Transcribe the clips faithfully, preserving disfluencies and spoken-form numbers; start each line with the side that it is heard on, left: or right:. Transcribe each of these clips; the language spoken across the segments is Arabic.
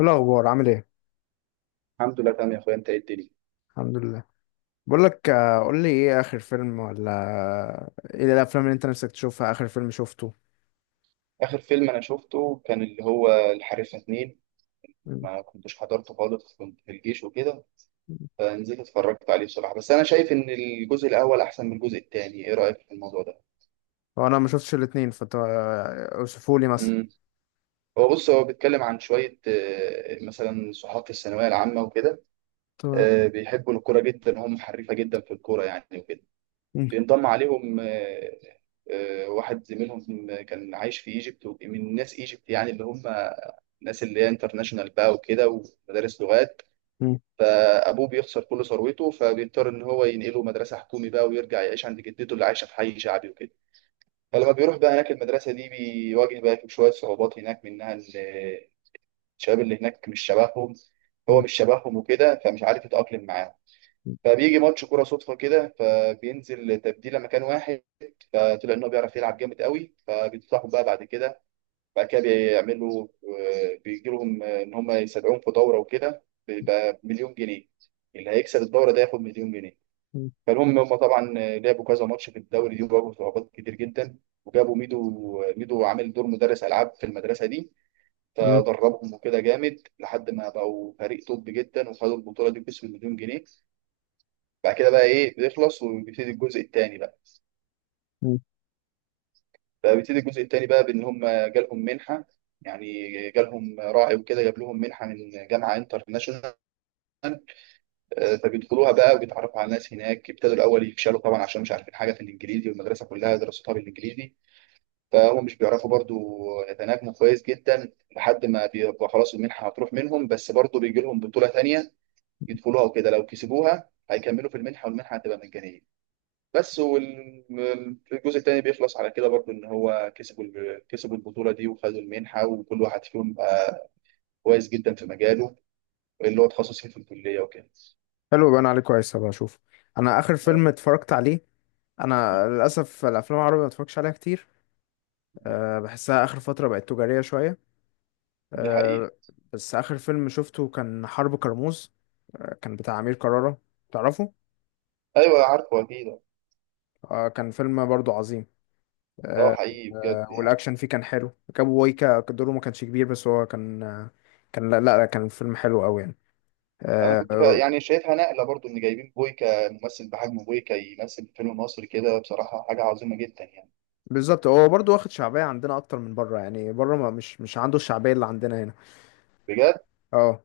left: إيه الأخبار عامل إيه؟
right: الحمد لله تمام يا اخويا، انت ايه الدنيا؟
left: الحمد لله. بقول لك، آه، قول لي إيه آخر فيلم، ولا إيه الأفلام اللي أنت نفسك تشوفها؟ آخر فيلم شفته؟
right: اخر فيلم انا شفته كان اللي هو الحريفه اتنين.
left: مم.
right: ما كنتش حضرته خالص، كنت في الجيش وكده، فنزلت اتفرجت عليه بصراحه. بس انا شايف ان الجزء الاول احسن من الجزء التاني. ايه رايك في الموضوع ده؟
left: هو أنا ما شفتش الاتنين، فت أوصفوا لي مثلا.
right: امم هو بص هو بيتكلم عن شويه آه، مثلا صحاب في الثانويه العامه وكده.
left: تمام.
right: آه، بيحبوا الكوره جدا، وهم حريفه جدا في الكوره يعني وكده.
left: مم.
right: بينضم عليهم آه، آه، واحد زميلهم كان عايش في ايجيبت، من ناس ايجيبت يعني، اللي هم الناس اللي هي انترناشونال بقى وكده ومدارس لغات.
left: مم.
right: فابوه بيخسر كل ثروته، فبيضطر ان هو ينقله مدرسه حكومي بقى ويرجع يعيش عند جدته اللي عايشه في حي شعبي وكده. فلما بيروح بقى هناك المدرسه دي، بيواجه بقى شويه صعوبات هناك، منها إن الشباب اللي هناك مش شبههم. هو
left: مم.
right: مش شبههم وكده، فمش عارف يتاقلم معاهم. فبيجي ماتش كوره صدفه كده، فبينزل تبديله مكان واحد، فطلع ان هو بيعرف يلعب جامد قوي، فبينصحهم بقى بعد كده بعد كده بيعملوا آه، بيجي لهم آه، ان هم يستدعوهم في دوره وكده، بيبقى مليون جنيه. اللي هيكسب الدوره ده ياخد مليون جنيه.
left: مم.
right: فالمهم هم طبعا آه، لعبوا كذا ماتش في الدوري دي، وواجهوا صعوبات كتير جدا. وجابوا ميدو آه، ميدو عامل دور مدرس العاب في المدرسه دي،
left: مم.
right: فدربهم وكده جامد لحد ما بقوا فريق توب جدا، وخدوا البطوله دي باسم مليون جنيه. بعد كده بقى ايه، بيخلص وبيبتدي الجزء الثاني.
left: مم.
right: فبيبتدي الجزء التاني بقى بان هم جالهم منحه يعني. جالهم راعي وكده، جاب لهم منحه من جامعه انترناشونال. آه، فبيدخلوها بقى وبيتعرفوا على ناس هناك. ابتدوا الاول يفشلوا طبعا عشان مش عارفين حاجه في الانجليزي، والمدرسه كلها دراستها بالانجليزي. فهم مش بيعرفوا برضو يتناغموا كويس جدا، لحد ما بيبقى خلاص المنحه هتروح منهم، بس برضو بيجي لهم بطوله تانيه يدخلوها وكده. لو كسبوها هيكملوا في المنحه، والمنحه هتبقى مجانيه بس. والجزء التاني بيخلص على كده برضو، ان هو كسبوا ال- كسبوا البطوله دي، وخدوا المنحه، وكل واحد فيهم بقى كويس جدا في مجاله اللي هو تخصص فيه في الكليه وكده.
left: حلو، يبقى أنا عليه كويس، هبقى أشوف. أنا آخر
right: اه.
left: فيلم اتفرجت عليه،
right: م.
left: أنا للأسف الأفلام العربية ما اتفرجش عليها كتير. أه، بحسها آخر فترة بقت تجارية شوية.
right: دي حقيقه.
left: أه. بس آخر فيلم شفته كان حرب كرموز. أه، كان بتاع أمير كرارة. تعرفه؟
right: ايوه عارفه اكيد.
left: آه، كان فيلم برضو عظيم.
right: اه
left: آه،
right: حقيقي بجد
left: آه.
right: يعني.
left: والأكشن فيه كان حلو، كابو وايكا دوره ما كانش كبير، بس هو كان آه، كان لا لا، كان فيلم حلو أوي يعني.
right: انا
left: آه.
right: كنت فا...
left: آه.
right: يعني شايفها نقله برضو، ان جايبين بويكا. ممثل بحجم بويكا يمثل في فيلم مصري كده، بصراحه حاجه عظيمه جدا يعني.
left: بالظبط، هو برضو واخد شعبية عندنا أكتر من بره، يعني بره ما مش مش عنده الشعبية اللي عندنا هنا.
right: بجد.
left: اه.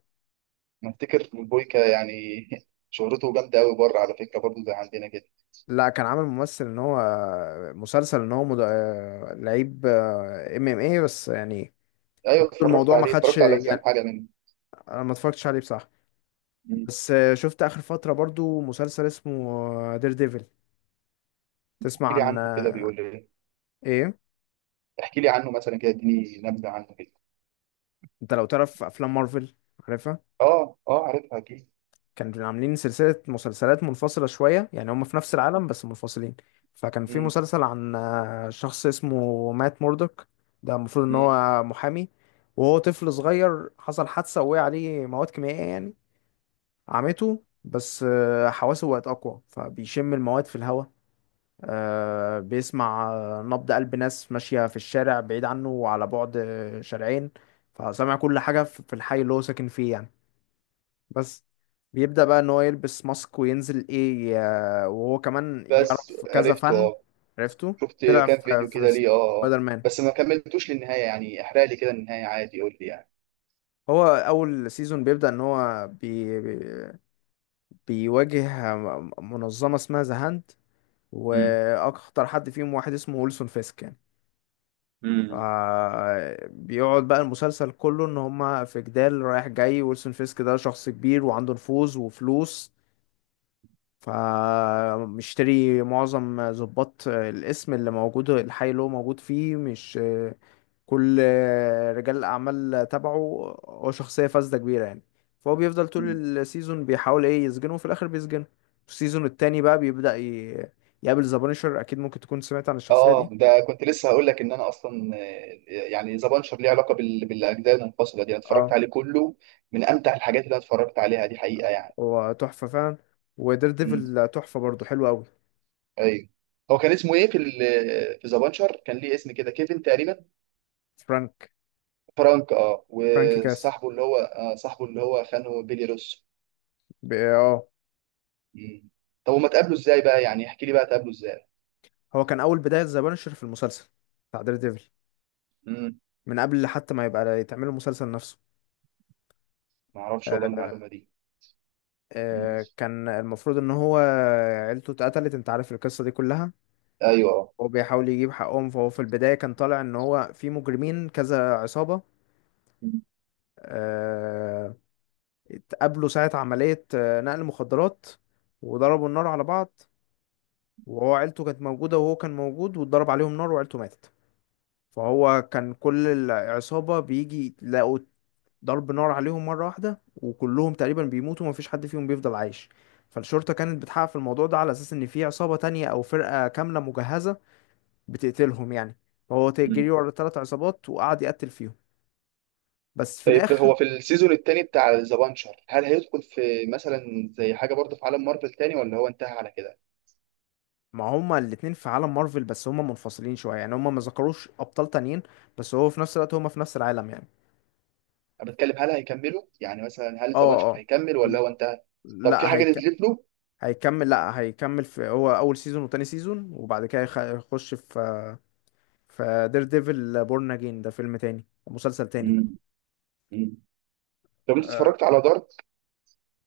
right: نفتكر بويكا يعني. شهرته جامده قوي بره على فكره، برضو زي عندنا كده.
left: لا، كان عامل ممثل ان هو آه، مسلسل ان هو مد... آه، لعيب آه، ام ام اي، بس يعني
right: ايوه اتفرجت
left: الموضوع ما
right: عليه،
left: خدش
right: اتفرجت على كام
left: يعني.
right: حاجه منه.
left: انا ما اتفرجتش عليه بصراحة.
right: مم.
left: بس آه، شفت اخر فترة برضو مسلسل اسمه دير ديفل. تسمع
right: احكي لي
left: عن
right: عنه كده،
left: آه،
right: بيقول لي إيه؟
left: ايه؟
right: احكي لي عنه مثلا كده، اديني نبذه عنه كده.
left: انت لو تعرف افلام مارفل؟ عارفها.
right: اه اه، عارفها اكيد.
left: كانوا عاملين سلسله مسلسلات منفصله شويه، يعني هم في نفس العالم بس منفصلين. فكان في
right: مم.
left: مسلسل عن آه، شخص اسمه مات موردوك. ده المفروض ان
right: مم.
left: هو محامي. وهو طفل صغير حصل حادثه، وقع عليه مواد كيميائيه يعني عمته، بس آه، حواسه بقت اقوى، فبيشم المواد في الهواء. آه، بيسمع آه، نبض قلب ناس ماشيه في الشارع، بعيد عنه وعلى بعد آه، شارعين. فسمع كل حاجه في في الحي اللي هو ساكن فيه يعني. بس. بيبدأ بقى ان هو يلبس ماسك وينزل ايه. آه، وهو كمان
right: بس
left: يعرف كذا
right: عرفته
left: فن.
right: اه،
left: عرفته.
right: شفت
left: طلع
right: كام
left: في
right: فيديو
left: في
right: كده ليه. اه اه.
left: سبايدر مان.
right: بس ما كملتوش للنهايه يعني، احرق لي كده النهايه عادي، قول لي يعني.
left: هو اول سيزون بيبدأ ان هو بي بي- بيواجه منظمة اسمها ذا هاند.
right: مم.
left: واخطر حد فيهم واحد اسمه ويلسون فيسك يعني. ف-
right: مم.
left: بيقعد بقى المسلسل كله ان هما في جدال رايح جاي. ويلسون فيسك ده شخص كبير، وعنده نفوذ وفلوس. فمشتري معظم ضباط الاسم اللي موجود الحي اللي هو موجود فيه، مش كل رجال الأعمال تبعه. هو شخصية فاسدة كبيرة يعني. فهو بيفضل طول
right: مم.
left: السيزون بيحاول ايه يسجنه، وفي الآخر بيسجنه. السيزون التاني بقى بيبدأ ي... يقابل ذا بانشر، أكيد ممكن تكون سمعت عن الشخصية
right: اه،
left: دي.
right: ده كنت لسه هقول لك ان انا اصلا آه، يعني ذا بانشر ليه علاقه بال... بالاجزاء المنفصله دي. انا اتفرجت
left: اه.
right: عليه كله، من امتع الحاجات اللي انا اتفرجت عليها دي حقيقه يعني.
left: هو تحفة فعلا. ودير
right: مم.
left: ديفل تحفة برضه، حلو أوي.
right: ايوه. هو كان اسمه ايه في ال... في ذا بانشر؟ كان ليه اسم كده، كيفن تقريبا.
left: فرانك.
right: فرانك، اه.
left: فرانك كاس.
right: وصاحبه اللي هو آه صاحبه اللي هو خانه، بيلي روسو.
left: ب... اه.
right: مم. طب هما اتقابلوا ازاي بقى يعني؟ احكي لي بقى، اتقابلوا ازاي؟
left: هو كان أول بداية ذا بانشر في المسلسل بتاع دير ديفل،
right: مم.
left: من قبل حتى ما يبقى يتعمل المسلسل نفسه.
right: ما اعرفش والله
left: آه.
right: المعلومه دي. مم.
left: آه، كان المفروض ان هو عيلته اتقتلت. انت عارف القصة دي كلها.
right: ايوه اه.
left: هو بيحاول يجيب حقهم، فهو في البداية كان طالع ان هو في مجرمين، كذا عصابة.
right: مم.
left: آه. اتقابلوا ساعة عملية آه، نقل مخدرات. وضربوا النار على بعض. وهو عيلته كانت موجودة، وهو كان موجود، واتضرب عليهم نار وعيلته ماتت. فهو كان كل العصابة بيجي يلاقوا ضرب نار عليهم مرة واحدة، وكلهم تقريبا بيموتوا ومفيش حد فيهم بيفضل عايش. فالشرطة كانت بتحقق في الموضوع ده على أساس إن في عصابة تانية أو فرقة كاملة مجهزة بتقتلهم يعني. فهو ت- جري
right: مم.
left: ورا تلات عصابات وقعد يقتل فيهم. بس في
right: طيب،
left: الآخر.
right: هو في السيزون التاني بتاع ذا بانشر، هل هيدخل في مثلا زي حاجه برضه في عالم مارفل تاني، ولا هو انتهى على كده؟
left: ما هما الاتنين في عالم مارفل، بس هما منفصلين شوية يعني، هما ما ذكروش أبطال تانيين. بس هو في نفس الوقت هما في نفس العالم يعني.
right: انا بتكلم، هل هيكملوا يعني؟ مثلا هل ذا
left: اه
right: بانشر
left: اه.
right: هيكمل ولا
left: في-
right: هو انتهى؟ طب في
left: لا
right: حاجه
left: هيك...
right: نزلت له؟
left: هيكمل، لا هيكمل. في هو أول سيزون وتاني سيزون، وبعد كده يخ- يخش في فدير ديفل بورن اجين، ده فيلم تاني، مسلسل تاني.
right: مم. مم. طب انت
left: آه.
right: اتفرجت على دارك؟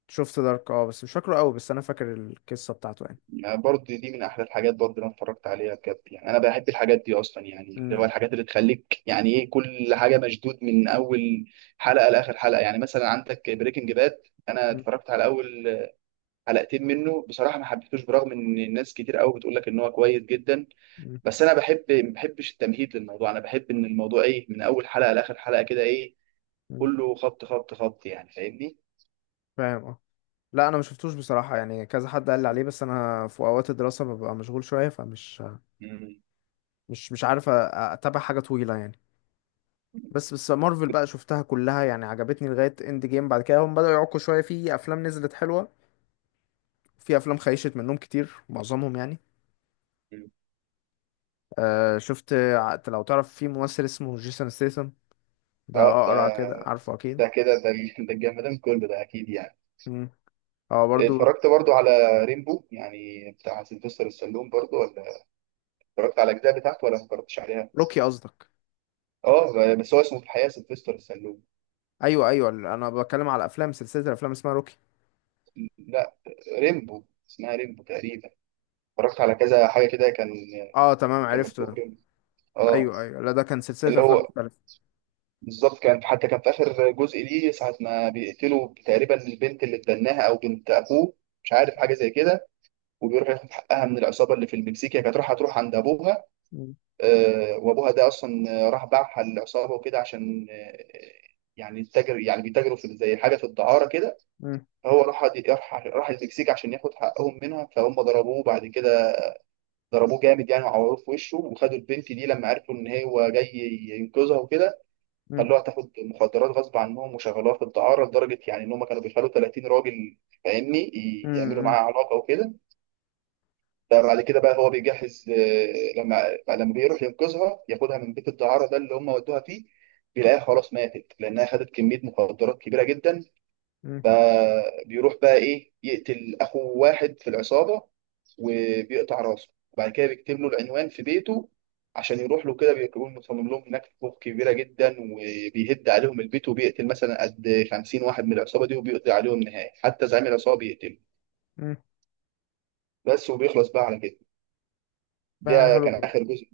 left: شفت دارك، اه، بس مش فاكره قوي، بس انا فاكر القصه بتاعته يعني.
right: يعني برضه دي من احلى الحاجات برضه اللي انا اتفرجت عليها بجد يعني. انا بحب الحاجات دي اصلا يعني، اللي هو
left: مم.
right: الحاجات اللي تخليك يعني ايه، كل حاجه مشدود من اول حلقه لاخر حلقه يعني. مثلا عندك بريكنج باد، انا
left: مم.
right: اتفرجت على اول حلقتين منه بصراحه، ما حبيتوش، برغم ان الناس كتير قوي بتقول لك ان هو كويس جدا.
left: مم.
right: بس انا بحب ما بحبش التمهيد للموضوع. انا بحب ان الموضوع ايه، من اول حلقه لاخر حلقه كده، ايه،
left: مم.
right: كله خبط خبط خبط يعني، فاهمني؟
left: فاهم اه. لا، انا ما شفتوش بصراحه يعني، كذا حد قال لي عليه، بس انا في اوقات الدراسه ببقى مشغول شويه، فمش
right: مم.
left: مش مش عارف أ- اتابع حاجه طويله يعني. بس بس مارفل بقى شفتها كلها يعني، عجبتني لغايه اند جيم، بعد كده هم بداوا يعكوا شويه. في افلام نزلت حلوه، في افلام خيشت منهم كتير، معظمهم يعني. آه شفت ع- لو تعرف في ممثل اسمه جيسون ستيثم؟ ده
right: اه ده
left: اقرع كده، عارفه اكيد.
right: ده كده ده ده الجمدان كله ده اكيد يعني.
left: مم. اه برضو.
right: اتفرجت برضو على ريمبو يعني، بتاع سيلفستر السلوم، برضو ولا؟ اتفرجت على الاجزاء بتاعته ولا ما اتفرجتش عليها؟
left: روكي قصدك؟
right: اه، بس هو اسمه في الحقيقه سيلفستر السلوم.
left: ايوه ايوه، انا بتكلم على افلام، سلسله الافلام اسمها روكي.
right: لا، ريمبو، اسمها ريمبو تقريبا. اتفرجت على كذا حاجه كده، كان
left: اه تمام،
right: كان
left: عرفته
right: مكتوب
left: ده.
right: ريمبو. اه.
left: ايوه ايوه، لا، ده كان سلسله
right: اللي
left: افلام
right: هو
left: مختلفه.
right: بالظبط، كان حتى كان في اخر جزء ليه، ساعه ما بيقتلوا تقريبا البنت اللي اتبناها، او بنت اخوه، مش عارف حاجه زي كده، وبيروح ياخد حقها من العصابه اللي في المكسيك. هي كانت رايحه تروح عند ابوها،
left: مم.
right: آه، وابوها ده اصلا آه، راح باعها للعصابه وكده، عشان آه، يعني التاجر، يعني بيتاجروا في زي حاجه في الدعاره كده.
left: مم.
right: فهو راح راح راح المكسيك عشان ياخد حقهم منها، فهم ضربوه بعد كده، ضربوه جامد يعني، وعوروه في وشه، وخدوا البنت دي لما عرفوا ان هو جاي ينقذها وكده.
left: مم.
right: خلوها تاخد مخدرات غصب عنهم، وشغلوها في الدعاره لدرجه يعني، ان هم كانوا بيخلوا ثلاثين راجل، فاهمني، يعملوا
left: مم.
right: معاها علاقه وكده. ده بعد كده بقى هو بيجهز آه، لما لما بيروح ينقذها ياخدها من بيت الدعارة ده اللي هم ودوها فيه، بيلاقيها خلاص ماتت، لأنها خدت كمية مخدرات كبيرة جدا.
left: مم.
right: فبيروح بقى إيه، يقتل أخو واحد في العصابة، وبيقطع راسه، وبعد كده بيكتب له العنوان في بيته عشان يروح له كده. بيكون مصمم لهم هناك فوق كبيرة جدا، وبيهد عليهم البيت، وبيقتل مثلا قد خمسين واحد من العصابة دي، وبيقضي عليهم نهائي، حتى زعيم العصابة بيقتله
left: مم.
right: بس. وبيخلص بقى على كده،
left: بقى
right: ده
left: حلو
right: كان
left: برضو،
right: آخر جزء.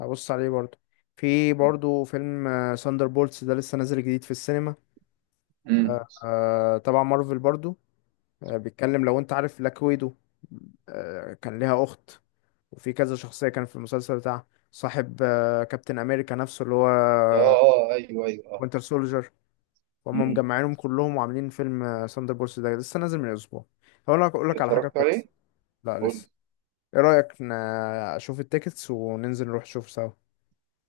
left: هبص عليه برضو. في برضو فيلم، ساندر بولتس، ده لسه نازل جديد في السينما.
right: امم
left: آه آه، طبعا مارفل برضو. آه، بيتكلم لو انت عارف بلاك ويدو، آه، كان ليها اخت. وفي كذا شخصيه كان في المسلسل بتاع صاحب آه، كابتن امريكا نفسه، اللي هو
right: اه اه، ايوه ايوه، اه.
left: وينتر سولجر. وهم
right: امم
left: مجمعينهم كلهم وعاملين فيلم آه، ثاندر بولس، ده لسه نازل من اسبوع. هقول لك اقول لك على حاجه
right: اتفرجت
left: كويسه.
right: عليه؟
left: لا
right: قول
left: لسه.
right: لي.
left: ايه رايك، ن- اشوف التيكتس وننزل نروح نشوف سوا؟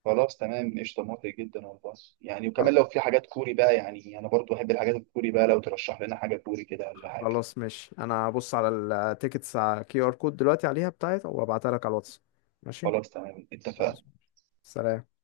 right: خلاص تمام، قشطه، موافق جدا والله. يعني
left: خل-
right: وكمان لو في حاجات كوري بقى، يعني انا برضو بحب الحاجات الكوري بقى، لو ترشح لنا حاجه كوري كده ولا حاجه.
left: خلاص ماشي، انا هبص على التيكتس على كيو ار كود دلوقتي، عليها بتاعت، وابعتها لك على الواتس. ماشي.
right: خلاص تمام،
left: خلاص.
right: اتفقنا.
left: سلام.